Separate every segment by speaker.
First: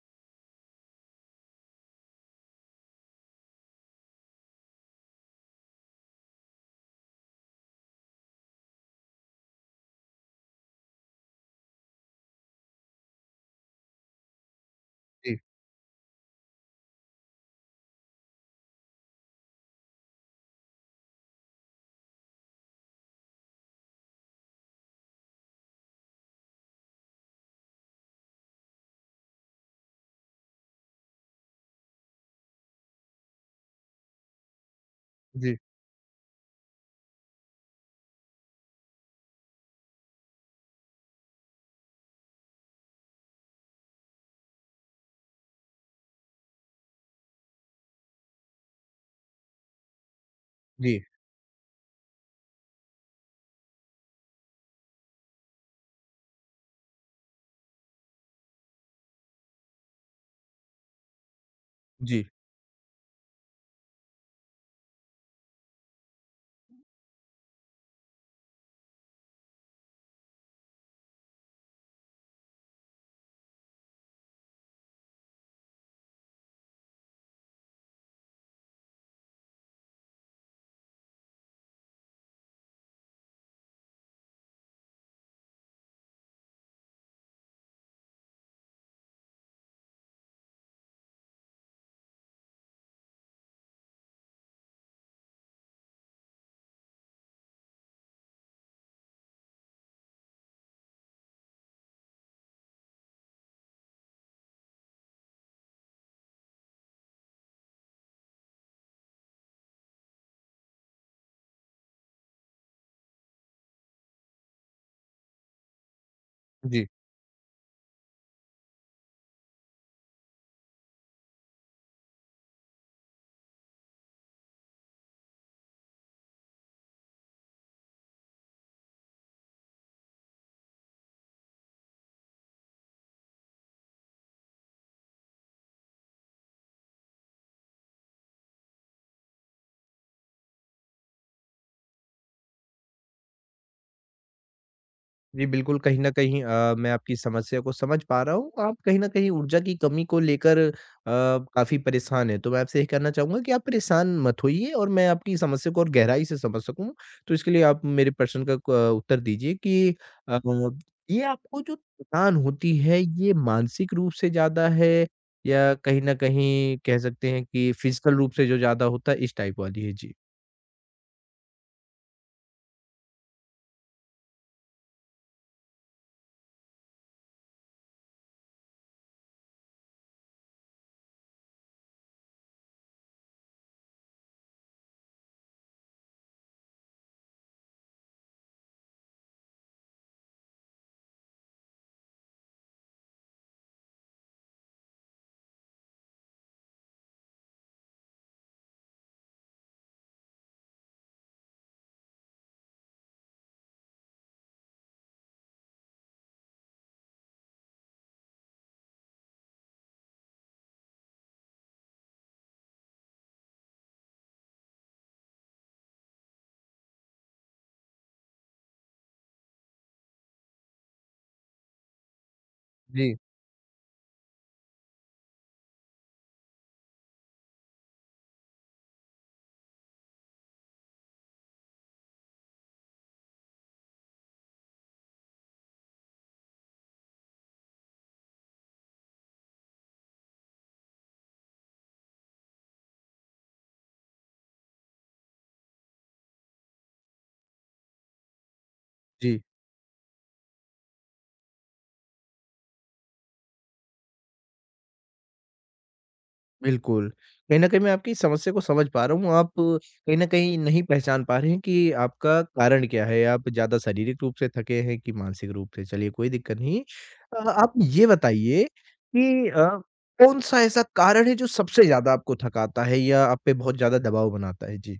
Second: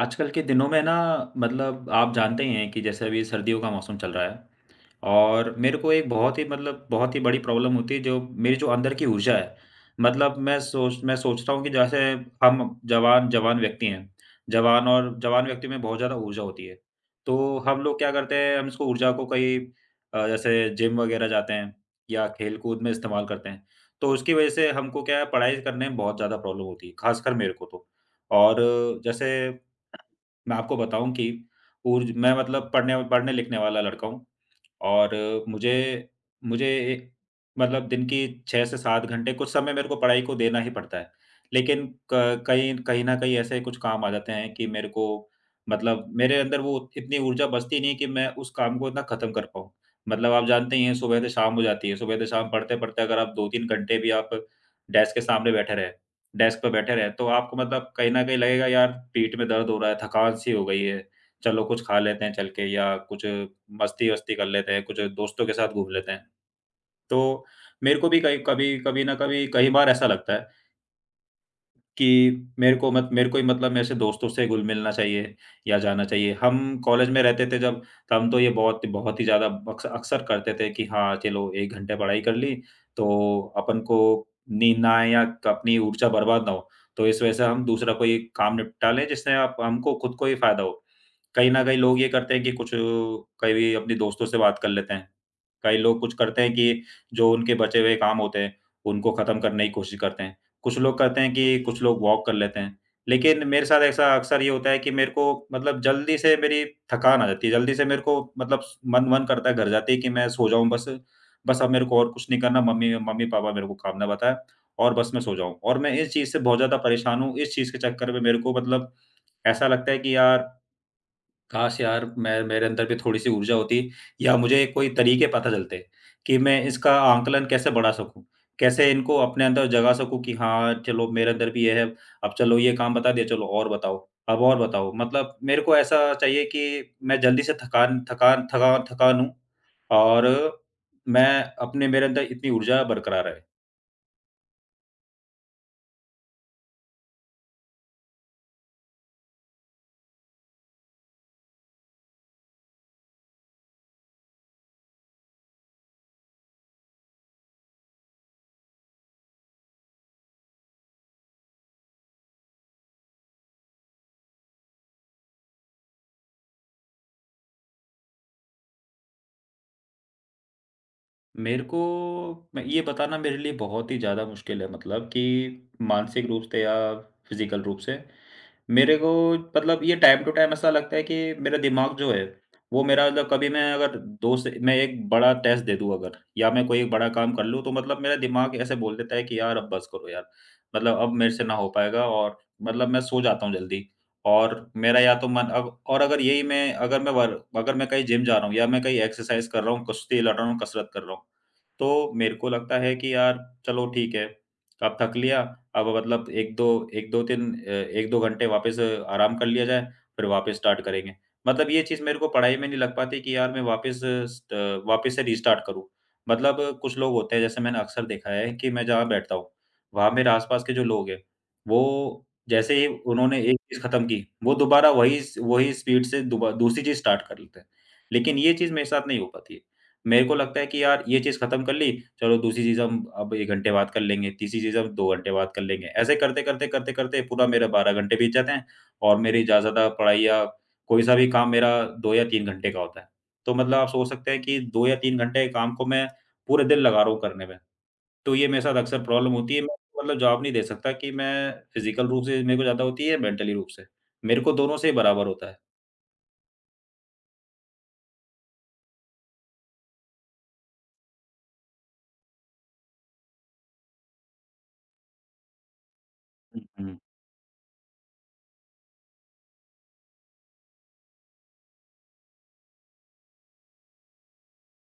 Speaker 1: आजकल के दिनों में ना मतलब आप जानते ही हैं कि जैसे अभी सर्दियों का मौसम चल रहा है। और मेरे को एक बहुत ही मतलब बहुत ही बड़ी प्रॉब्लम होती है, जो मेरी जो अंदर की ऊर्जा है। मतलब मैं सोचता हूँ कि जैसे हम जवान जवान व्यक्ति हैं। जवान और
Speaker 2: जी,
Speaker 1: जवान व्यक्ति में बहुत ज़्यादा ऊर्जा होती है। तो हम लोग क्या करते हैं, हम इसको ऊर्जा को कहीं जैसे जिम वगैरह जाते हैं या खेल कूद में इस्तेमाल करते हैं। तो उसकी वजह से हमको क्या है, पढ़ाई करने में बहुत ज़्यादा प्रॉब्लम होती है, खासकर मेरे को तो। और जैसे मैं आपको बताऊँ कि ऊर्ज मैं मतलब पढ़ने-लिखने वाला लड़का हूँ। और
Speaker 2: जी,
Speaker 1: मुझे मुझे ए मतलब दिन की 6 से 7 घंटे कुछ समय मेरे को पढ़ाई को देना ही पड़ता है। लेकिन क कहीं कहीं न कहीं ऐसे कुछ काम आ जाते हैं कि मेरे को मतलब मेरे अंदर वो इतनी ऊर्जा बचती नहीं है कि मैं उस काम को इतना खत्म कर पाऊँ। मतलब आप जानते ही हैं,
Speaker 2: जी,
Speaker 1: सुबह से शाम हो जाती है, सुबह से शाम पढ़ते-पढ़ते अगर आप 2-3 घंटे भी आप डेस्क के सामने बैठे रहे, डेस्क पे बैठे रहे, तो आपको मतलब कहीं न कहीं लगेगा, यार पीठ में दर्द हो रहा है, थकान-सी हो गई है। चलो कुछ खा लेते
Speaker 2: जी,
Speaker 1: हैं चल के, या कुछ मस्ती-वस्ती कर लेते हैं, कुछ दोस्तों के साथ घूम लेते हैं। तो मेरे को भी कई कभी कभी न कभी कई बार ऐसा लगता है कि मेरे को मत मेरे को ही मतलब मेरे से दोस्तों से घुल-मिलना चाहिए या जाना चाहिए। हम कॉलेज में रहते थे जब, तो हम तो ये बहुत बहुत ही ज़्यादा अक्सर करते थे कि हाँ, चलो 1 घंटे पढ़ाई कर ली, तो अपन को नींद ना आए या अपनी ऊर्जा बर्बाद ना हो। तो इस वजह से हम दूसरा कोई काम निपटा लें, जिससे आप हमको खुद को ही फ़ायदा हो। कहीं न कहीं लोग ये करते हैं कि कुछ कभी अपने दोस्तों से बात कर लेते हैं। कई लोग कुछ करते हैं कि जो उनके बचे हुए काम होते हैं, उनको ख़त्म करने की कोशिश करते हैं। कुछ लोग करते हैं कि कुछ लोग वॉक कर लेते हैं। लेकिन मेरे साथ ऐसा अक्सर ये होता है कि मेरे को मतलब जल्दी से मेरी थकान आ जाती है, जल्दी से मेरे को मतलब स मन मन करता है घर जाते ही कि मैं सो जाऊँ बस। बस अब मेरे को और कुछ नहीं करना, मम्मी-पापा मेरे को काम ना बताएँ और बस मैं सो जाऊँ। और मैं इस चीज़ से बहुत ज़्यादा
Speaker 2: जी,
Speaker 1: परेशान हूँ, इस चीज़ के चक्कर में मेरे को मतलब ऐसा लगता है कि यार, काश यार मैं मेरे अंदर भी थोड़ी-सी ऊर्जा होती या मुझे कोई तरीके पता चलते कि मैं इसका आंकलन कैसे बढ़ा सकूँ, कैसे इनको अपने अंदर जगा सकूँ कि हाँ, चलो मेरे अंदर भी ये है, अब चलो ये काम बता दिया, चलो और बताओ, अब और बताओ। मतलब मेरे को ऐसा चाहिए कि मैं जल्दी से थकान थकान थका थकान हूँ और मैं अपने मेरे अंदर इतनी ऊर्जा बरकरार रहे।
Speaker 2: जी, बिल्कुल कहीं न कहीं मैं आपकी समस्या को समझ पा रहा हूँ। आप कहीं न कहीं ऊर्जा की कमी को लेकर काफ़ी परेशान हैं। तो मैं आपसे यही कहना चाहूँगा कि आप परेशान मत होइए, और मैं आपकी समस्या को और गहराई से समझ सकूँ, तो इसके लिए आप मेरे प्रश्न का उत्तर दीजिए कि अ, ये आपको जो थकान होती है, ये मानसिक रूप से ज़्यादा है, या कहीं न कहीं कह सकते हैं कि फ़िज़िकल रूप से जो ज़्यादा होता है, इस टाइप वाली है? जी।
Speaker 1: मेरे को मैं ये बताना मेरे लिए बहुत ही ज़्यादा मुश्किल है, मतलब कि मानसिक रूप से या फ़िज़िकल रूप से। मेरे को मतलब ये टाइम टू टाइम ऐसा लगता है कि मेरा दिमाग जो है, वो मेरा मतलब कभी मैं अगर 2 से मैं एक बड़ा टेस्ट दे दूँ अगर, या मैं कोई एक बड़ा काम कर लूँ, तो मतलब मेरा दिमाग ऐसे बोल देता है कि यार अब बस करो यार। मतलब अब मेरे से ना हो पाएगा और मतलब मैं सो जाता हूँ जल्दी, और मेरा या तो मन, अब और अगर यही मैं अगर मैं वर अगर मैं कहीं जिम जा रहा हूँ या मैं कहीं एक्सरसाइज़ कर रहा हूँ, कुश्ती लड़ रहा हूँ, कसरत कर रहा हूँ, तो मेरे को लगता है कि यार चलो ठीक है, अब थक लिया, अब मतलब 1-2 1-2-3 1-2 घंटे वापस आराम कर लिया जाए, फिर वापस स्टार्ट करेंगे। मतलब ये चीज़ मेरे को पढ़ाई में नहीं लग पाती कि यार मैं स्ट वापस से रीस्टार्ट करूँ। मतलब कुछ लोग होते हैं, जैसे मैंने अक्सर देखा है कि मैं जहाँ बैठता हूँ, वहाँ मेरे आस-पास के जो लोग हैं, वो जैसे ही
Speaker 2: जी,
Speaker 1: उन्होंने एक चीज़ खत्म की, वो दोबारा वही स्पीड से दुबा दूसरी चीज़ स्टार्ट कर लेते हैं। लेकिन ये चीज़ मेरे साथ नहीं हो पाती है। मेरे को लगता है कि यार, ये चीज़ खत्म कर ली, चलो दूसरी चीज़ हम अब 1 घंटे बाद कर लेंगे, तीसरी चीज़ हम 2 घंटे बाद कर लेंगे। ऐसे करते, करते, करते, करते पूरा मेरा 12 घंटे बीत जाते हैं, और मेरी ज़्यादा पढ़ाई या कोई सा भी काम मेरा 2 या 3 घंटे का होता है। तो मतलब आप सोच सकते हैं कि 2 या 3 घंटे के काम को मैं पूरे दिन लगा रहा हूँ करने में। तो ये मेरे साथ अक्सर प्रॉब्लम
Speaker 2: जी।
Speaker 1: होती है। मैं मतलब जवाब नहीं दे सकता कि मैं फ़िज़िकल रूप से मेरे को ज़्यादा होती है या मेंटली रूप से। मेरे को दोनों से ही बराबर होता है।
Speaker 2: बिल्कुल। कहीं न कहीं मैं आपकी समस्या को समझ पा रहा हूँ। आप कहीं न कहीं नहीं पहचान पा रहे हैं कि आपका कारण क्या है? आप ज़्यादा शारीरिक रूप से थके हैं कि मानसिक रूप से? चलिए, कोई दिक्कत
Speaker 1: हुँ,
Speaker 2: नहीं।
Speaker 1: हुँ।
Speaker 2: आप ये बताइए कि कौन-सा ऐसा कारण है जो सबसे ज़्यादा आपको थकाता है या आप पे बहुत ज़्यादा दबाव बनाता है? जी।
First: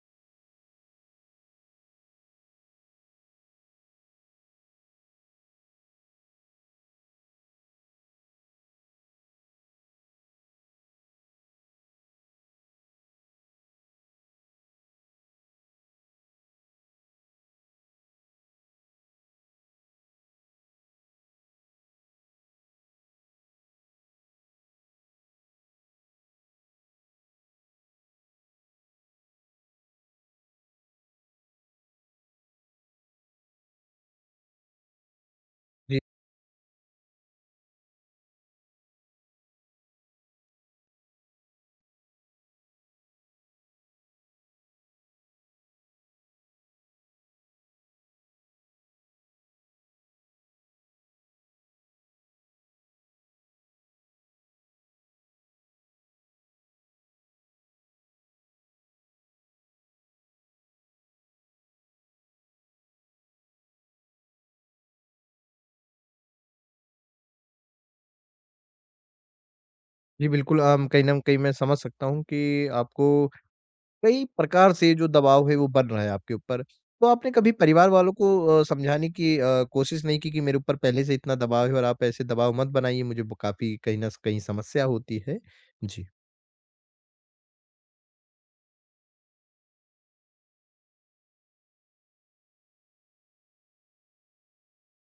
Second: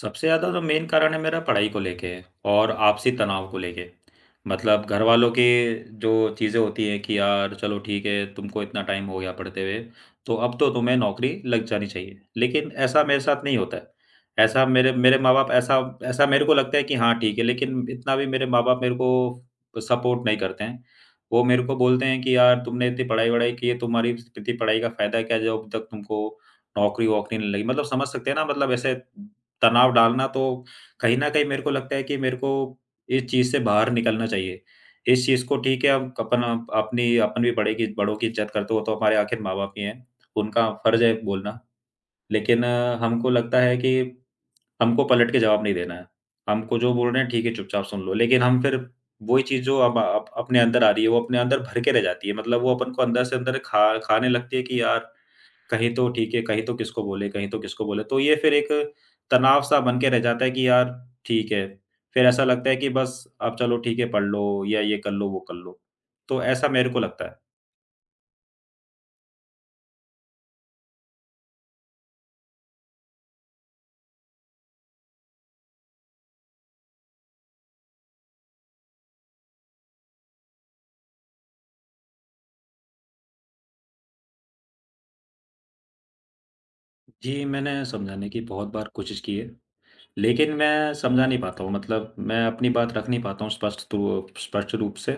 Speaker 1: सबसे ज़्यादा तो मेन कारण है मेरा पढ़ाई को लेके और आपसी तनाव को लेके। मतलब घर वालों की जो चीज़ें होती हैं कि यार चलो ठीक है, तुमको इतना टाइम हो गया पढ़ते हुए, तो अब तो तुम्हें नौकरी लग जानी चाहिए। लेकिन ऐसा मेरे साथ नहीं होता है। ऐसा मेरे मेरे माँ-बाप ऐसा ऐसा मेरे को लगता है कि हाँ ठीक है, लेकिन इतना भी मेरे माँ-बाप मेरे को सपोर्ट नहीं करते हैं। वो मेरे को बोलते हैं कि यार तुमने इतनी पढ़ाई-वढ़ाई की है, तुम्हारी इतनी पढ़ाई का फ़ायदा क्या है, जब तक तुमको नौकरी-वोकरी नहीं लगी। मतलब समझ सकते हैं ना, मतलब ऐसे तनाव डालना, तो कहीं न कहीं मेरे को लगता है कि मेरे को इस चीज़ से बाहर निकलना चाहिए। इस चीज़ को ठीक है,
Speaker 2: जी,
Speaker 1: अब अपन भी बड़े की बड़ों की इज़्ज़त करते हो, वो तो हमारे आखिर माँ-बाप ही हैं, उनका फ़र्ज़ है बोलना। लेकिन हमको लगता है कि हमको पलट के जवाब नहीं देना है। हमको जो बोल रहे हैं ठीक है चुपचाप सुन लो, लेकिन हम फिर वही चीज़ जो अब अप अपने अंदर आ रही है, वो अपने अंदर भर के रह जाती है। मतलब वो अपन को अंदर से अंदर खा खाने लगती है कि यार कहीं तो ठीक है, कहीं तो किसको बोले, कहीं तो किसको बोले। तो ये फिर एक तनाव सा बन के रह जाता है कि यार ठीक है। फिर ऐसा लगता है कि बस अब चलो ठीक है, पढ़ लो या ये कर लो, वो कर लो। तो ऐसा मेरे को लगता है।
Speaker 2: जी, बिल्कुल। कहीं न कहीं मैं समझ सकता हूँ कि आपको कई प्रकार से जो दबाव है वो बन रहा है आपके ऊपर। तो आपने कभी परिवार वालों को समझाने की कोशिश नहीं की कि मेरे ऊपर पहले से इतना दबाव है, और आप ऐसे दबाव मत बनाइए, मुझे ब काफ़ी कहीं न कहीं समस्या होती है? जी।
Speaker 1: जी, मैंने समझाने की बहुत बार कोशिश की है, लेकिन मैं समझा नहीं पाता हूँ, मतलब मैं अपनी बात रख नहीं पाता हूँ स्पष्ट रूप से।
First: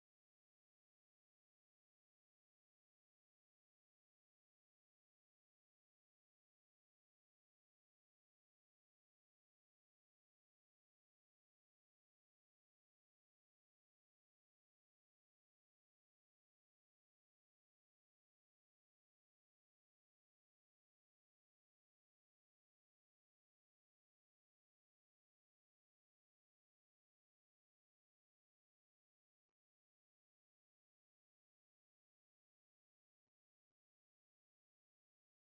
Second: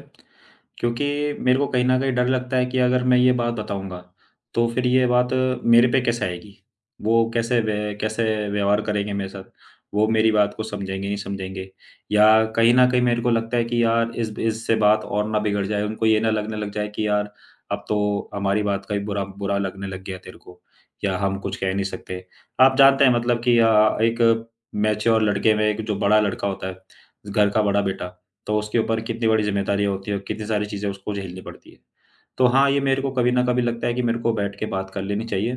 Speaker 1: क्योंकि मेरे को कहीं न कहीं डर लगता है कि अगर मैं ये बात बताऊँगा, तो फिर ये बात मेरे पे कैसे आएगी? वो कैसे व्यवहार करेंगे मेरे साथ? वो मेरी बात को समझेंगे, नहीं समझेंगे? या कहीं न कहीं मेरे को लगता है कि यार इस इससे बात और ना बिगड़ जाए, उनको ये ना लगने लग जाए कि यार अब तो हमारी बात का ही बुरा बुरा लगने लग गया तेरे को, या हम कुछ कह नहीं सकते। आप जानते हैं मतलब कि एक मैच्योर लड़के में एक जो बड़ा लड़का होता है, घर का बड़ा बेटा, तो उसके ऊपर कितनी बड़ी ज़िम्मेदारियाँ होती है और कितनी सारी चीज़ें उसको झेलनी पड़ती है। तो हाँ, ये मेरे को कभी न कभी लगता है कि मेरे को बैठ के बात कर लेनी चाहिए,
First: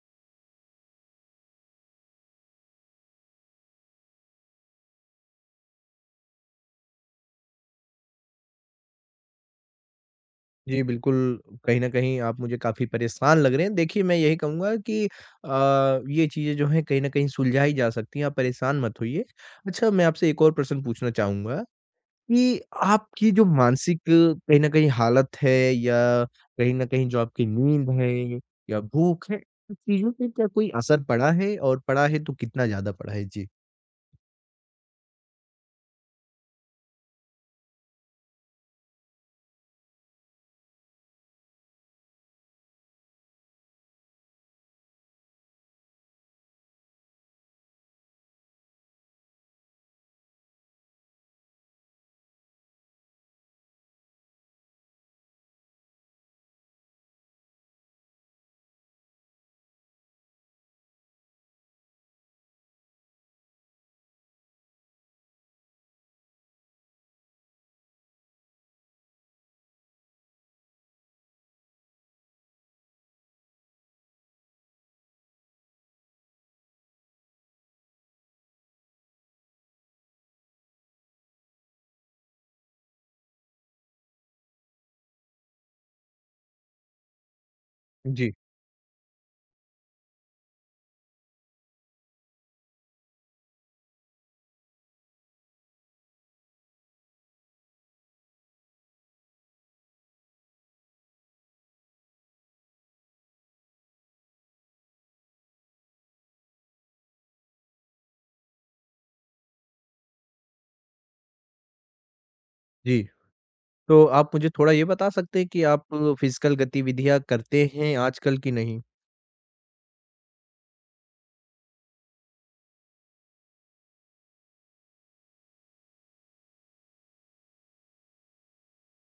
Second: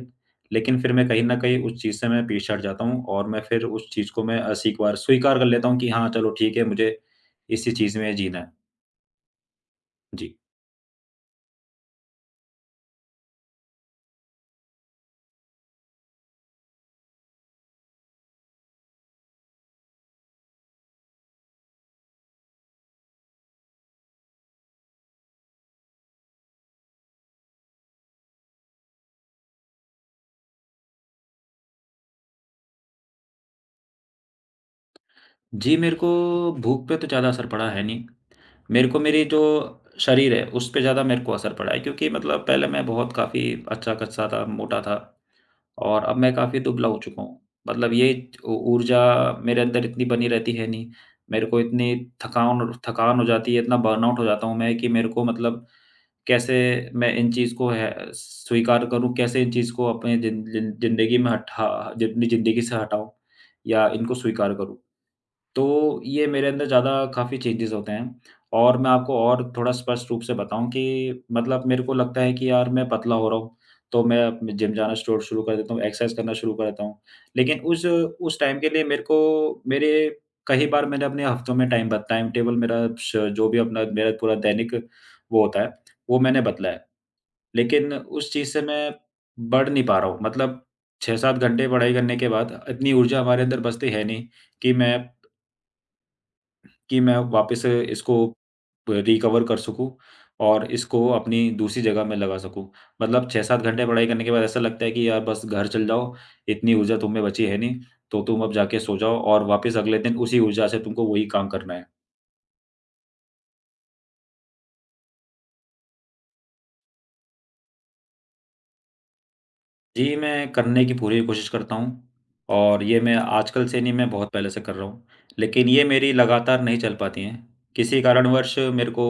Speaker 1: लेकिन फिर मैं कहीं न कहीं उस चीज़ से मैं पीछे हट जाता हूँ और मैं फिर उस चीज़ को मैं अस्वीकार स्वीकार कर लेता हूँ कि हाँ, चलो ठीक है, मुझे इसी चीज़ में जीना है। जी।
Speaker 2: जी, बिल्कुल, कहीं न कहीं आप मुझे काफ़ी परेशान लग रहे हैं। देखिए, मैं यही कहूँगा कि अ, ये चीज़ें जो हैं कहीं न कहीं सुलझाई जा सकती हैं, आप परेशान मत होइए। अच्छा, मैं आपसे एक और प्रश्न पूछना चाहूँगा कि आपकी जो मानसिक कहीं न कहीं हालत है, या कहीं न कहीं जो आपकी नींद है या भूख है, इन चीज़ों पे क्या कोई असर पड़ा है, और पड़ा है तो कितना ज़्यादा पड़ा है? जी।
Speaker 1: जी, मेरे को भूख पे तो ज़्यादा असर पड़ा है नहीं। मेरे को मेरी जो शरीर है, उस पे ज़्यादा मेरे को असर पड़ा है, क्योंकि मतलब पहले मैं बहुत काफ़ी अच्छा-खासा था, मोटा था। और अब मैं काफ़ी दुबला हो चुका हूँ। मतलब ये ऊ ऊर्जा मेरे अंदर इतनी बनी रहती है नहीं। मेरे को इतनी थकान थकान हो जाती है, इतना बर्नआउट हो जाता हूँ मैं कि मेरे को मतलब कैसे मैं इन चीज़ को है स्वीकार करूँ, कैसे इन चीज़ को अपनी ज़िंदगी से हटाऊँ या इनको स्वीकार करूँ? तो ये मेरे अंदर ज़्यादा काफ़ी चेंजेस होते हैं, और मैं आपको और थोड़ा स्पष्ट रूप से बताऊँ कि मतलब मेरे को लगता है कि यार मैं पतला हो रहा हूँ, तो मैं अप जिम जाना शो शुरू कर देता हूँ, एक्सरसाइज़ करना शुरू कर देता हूँ। लेकिन उस टाइम के लिए मेरे को मेरे कई बार मैंने अपने हफ्तों में टाइम टेबल मेरा श जो भी अपना मेरा पूरा दैनिक वो होता है, वो मैंने बदला है। लेकिन उस
Speaker 2: जी,
Speaker 1: चीज़ से मैं बढ़ नहीं पा रहा हूँ। मतलब 6-7 घंटे पढ़ाई करने के बाद इतनी ऊर्जा हमारे अंदर बचती है नहीं कि मैं वापस इसको प रिकवर कर सकूँ और इसको अपनी दूसरी जगह में लगा सकूँ। मतलब 6-7 घंटे पढ़ाई करने के बाद ऐसा लगता है कि यार बस घर चले जाओ, इतनी ऊर्जा तुम में बची है नहीं, तो तुम अब जाके सो जाओ और वापस अगले दिन उसी ऊर्जा से तुमको वही काम करना है।
Speaker 2: जी। तो आप मुझे थोड़ा ये बता सकते हैं कि आप फिज़िकल गतिविधियाँ करते हैं आजकल कि नहीं?
Speaker 1: जी, मैं करने की पूरी कोशिश करता हूँ, और ये मैं आजकल से नहीं, मैं बहुत पहले से कर रहा हूँ। लेकिन ये मेरी लगातार नहीं चल पाती हैं। किसी कारणवश मेरे को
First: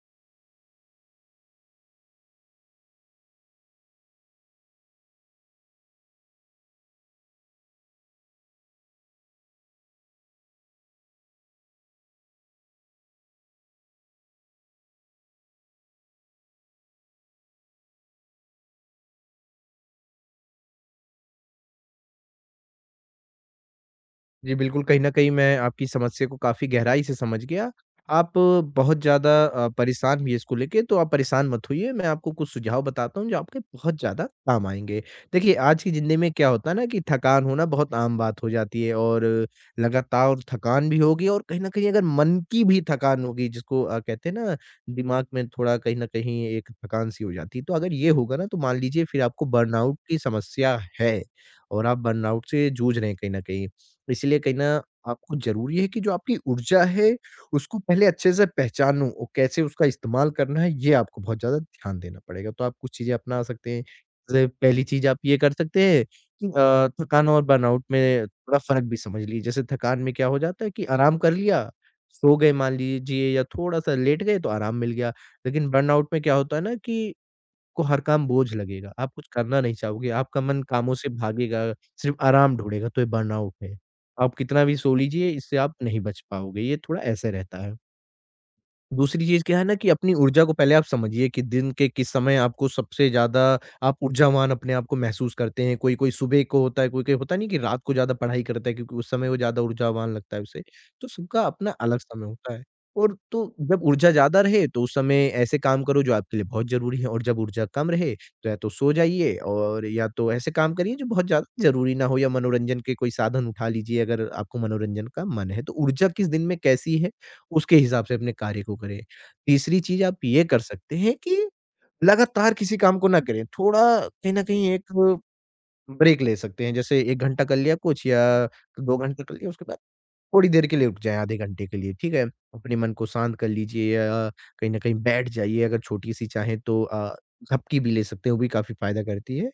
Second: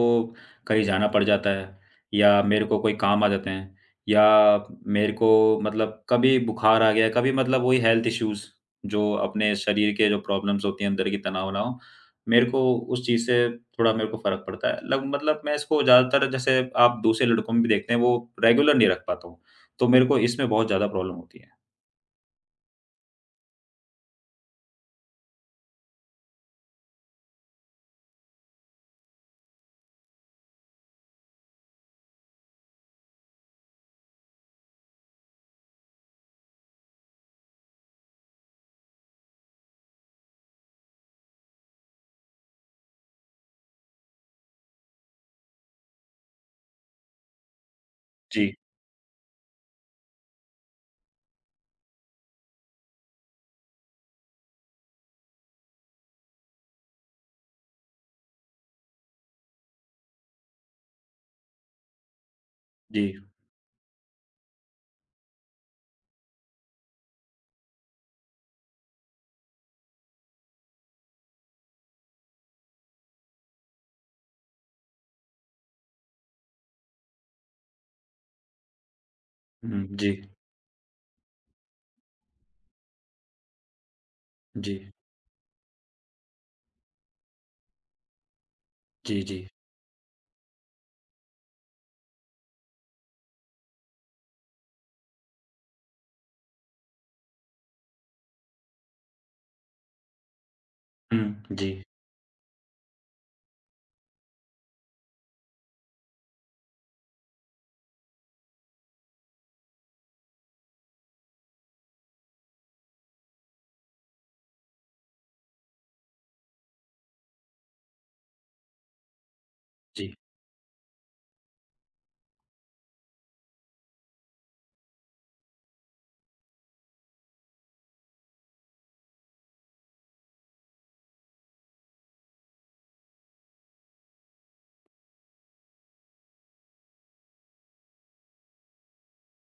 Speaker 1: कहीं जाना पड़ जाता है, या मेरे को कोई काम आ जाते हैं, या मेरे को मतलब कभी बुखार आ गया, कभी मतलब वही हेल्थ इश्यूज़, जो अपने शरीर के जो प्रॉब्लम्स होती हैं अंदर की, तनाव-वनाव, मेरे को उस चीज़ से थोड़ा मेरे को फ़र्क पड़ता है। लग मतलब मैं इसको ज़्यादातर जैसे आप दूसरे लड़कों में भी देखते हैं वो रेगुलर नहीं रख पाता हूँ। तो मेरे को इसमें बहुत ज़्यादा प्रॉब्लम होती है।
Speaker 2: जी, बिल्कुल, कहीं न कहीं मैं आपकी समस्या को काफ़ी गहराई से समझ गया। आप बहुत ज़्यादा परेशान भी हैं इसको लेके, तो आप परेशान मत होइए, मैं आपको कुछ सुझाव बताता हूँ, जो आपके बहुत ज़्यादा काम आएँगे। देखिए, आज की ज़िंदगी में क्या होता है ना कि थकान होना बहुत आम बात हो जाती है, और लगातार थकान भी होगी, और कहीं न कहीं अगर मन की भी थकान होगी, जिसको कहते हैं ना, दिमाग में थोड़ा कहीं न कहीं एक थकान-सी हो जाती है। तो अगर ये होगा ना,
Speaker 1: जी,
Speaker 2: तो मान लीजिए फिर आपको बर्नआउट की समस्या है, और आप बर्नआउट से जूझ रहे हैं कहीं न कहीं। तो इसीलिए कहीं न आपको ज़रूरी है कि जो आपकी ऊर्जा है, उसको पहले अच्छे से पहचानो, और कैसे उसका इस्तेमाल करना है, ये आपको बहुत ज़्यादा ध्यान देना पड़ेगा। तो आप कुछ
Speaker 1: जी।
Speaker 2: चीज़ें अपना सकते हैं। जैसे, पहली चीज़ आप ये कर सकते हैं कि थकान और बर्नआउट में थोड़ा फ़र्क भी समझ लीजिए। जैसे थकान में क्या हो जाता है कि आराम कर लिया, सो गए मान लीजिए, या थोड़ा-सा लेट गए, तो आराम मिल गया। लेकिन बर्नआउट में क्या होता है ना कि आपको हर काम बोझ लगेगा, आप कुछ करना नहीं
Speaker 1: हुँ,
Speaker 2: चाहोगे,
Speaker 1: जी,
Speaker 2: आपका मन कामों से भागेगा, सिर्फ़ आराम ढूँढेगा, तो ये बर्नआउट है। आप कितना भी
Speaker 1: जी,
Speaker 2: सो लीजिए, इससे आप नहीं बच पाओगे, ये थोड़ा ऐसे रहता है।
Speaker 1: जी,
Speaker 2: दूसरी चीज़
Speaker 1: जी।
Speaker 2: क्या है ना कि अपनी ऊर्जा को पहले आप समझिए कि दिन के किस समय आपको सबसे ज़्यादा आप ऊर्जावान अपने आप को महसूस करते हैं। कोई-कोई सुबह को होता है, कोई-कोई होता नहीं कि रात को ज़्यादा पढ़ाई करता है, क्योंकि उस समय वो ज़्यादा ऊर्जावान लगता है उसे। तो सबका
Speaker 1: हुँ, जी,
Speaker 2: अपना अलग समय होता है, और तो जब ऊर्जा ज़्यादा रहे, तो उस समय ऐसे काम करो जो आपके लिए बहुत ज़रूरी है, और जब ऊर्जा कम रहे, तो या तो सो जाइए, और या तो ऐसे काम करिए जो बहुत ज़्यादा ज़रूरी ना हो, या मनोरंजन के कोई साधन उठा लीजिए, अगर आपको मनोरंजन का मन है। तो ऊर्जा किस दिन में कैसी है? उसके हिसाब से अपने कार्य को करें। तीसरी चीज़
Speaker 1: जी,
Speaker 2: आप ये कर सकते हैं कि लगातार किसी काम को ना करें, थोड़ा कहीं न कहीं एक ब्रेक ले सकते हैं। जैसे, 1 घंटा कर लिया कुछ, या 2 घंटे कर लिया, उसके बाद थोड़ी देर के लिए रुक जाएँ, आधे घंटे के लिए, ठीक है? अपने मन को शांत कर लीजिए, या कहीं न कहीं बैठ जाइए, अगर छोटी-सी चाहें, तो झपकी भी ले सकते हैं, वो भी काफ़ी फ़ायदा करती है।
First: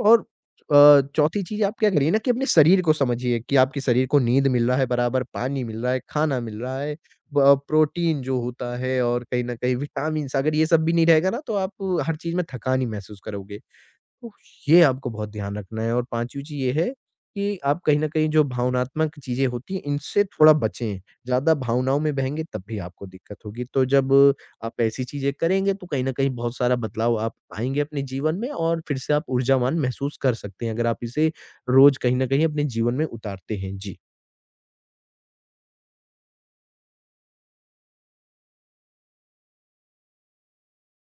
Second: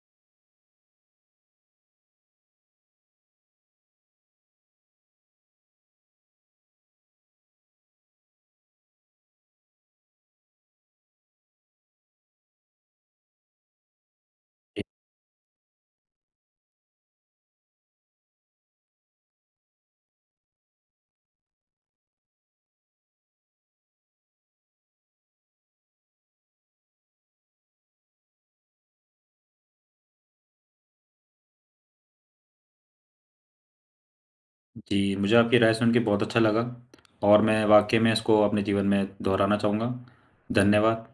Speaker 2: और चौथी चीज़ आप क्या करिए ना कि अपने शरीर को समझिए कि आपके शरीर को नींद मिल रहा है, बराबर पानी मिल रहा है, खाना मिल रहा है, ब प्रोटीन जो होता है, और कहीं न कहीं विटामिन्स, अगर ये सब भी नहीं रहेगा ना, तो आप हर चीज़ में थकान ही महसूस करोगे। तो
Speaker 1: जी,
Speaker 2: ये आपको बहुत ध्यान रखना है। और 5वीं चीज़ ये है कि आप कहीं न कहीं जो भावनात्मक चीज़ें होती हैं, इनसे थोड़ा बचें। ज़्यादा भावनाओं में बहेंगे, तब भी आपको दिक्कत होगी। तो जब आप ऐसी चीज़ें करेंगे, तो कहीं न कहीं बहुत सारा बदलाव आप आएँगे अपने जीवन में, और फिर से आप ऊर्जावान महसूस कर सकते हैं, अगर आप इसे रोज़ कहीं न कहीं अपने जीवन में उतारते हैं। जी।
Speaker 1: जी, मुझे आपकी राय सुन के बहुत अच्छा लगा और मैं वाक़ई में इसको अपने जीवन में दोहराना चाहूँगा। धन्यवाद।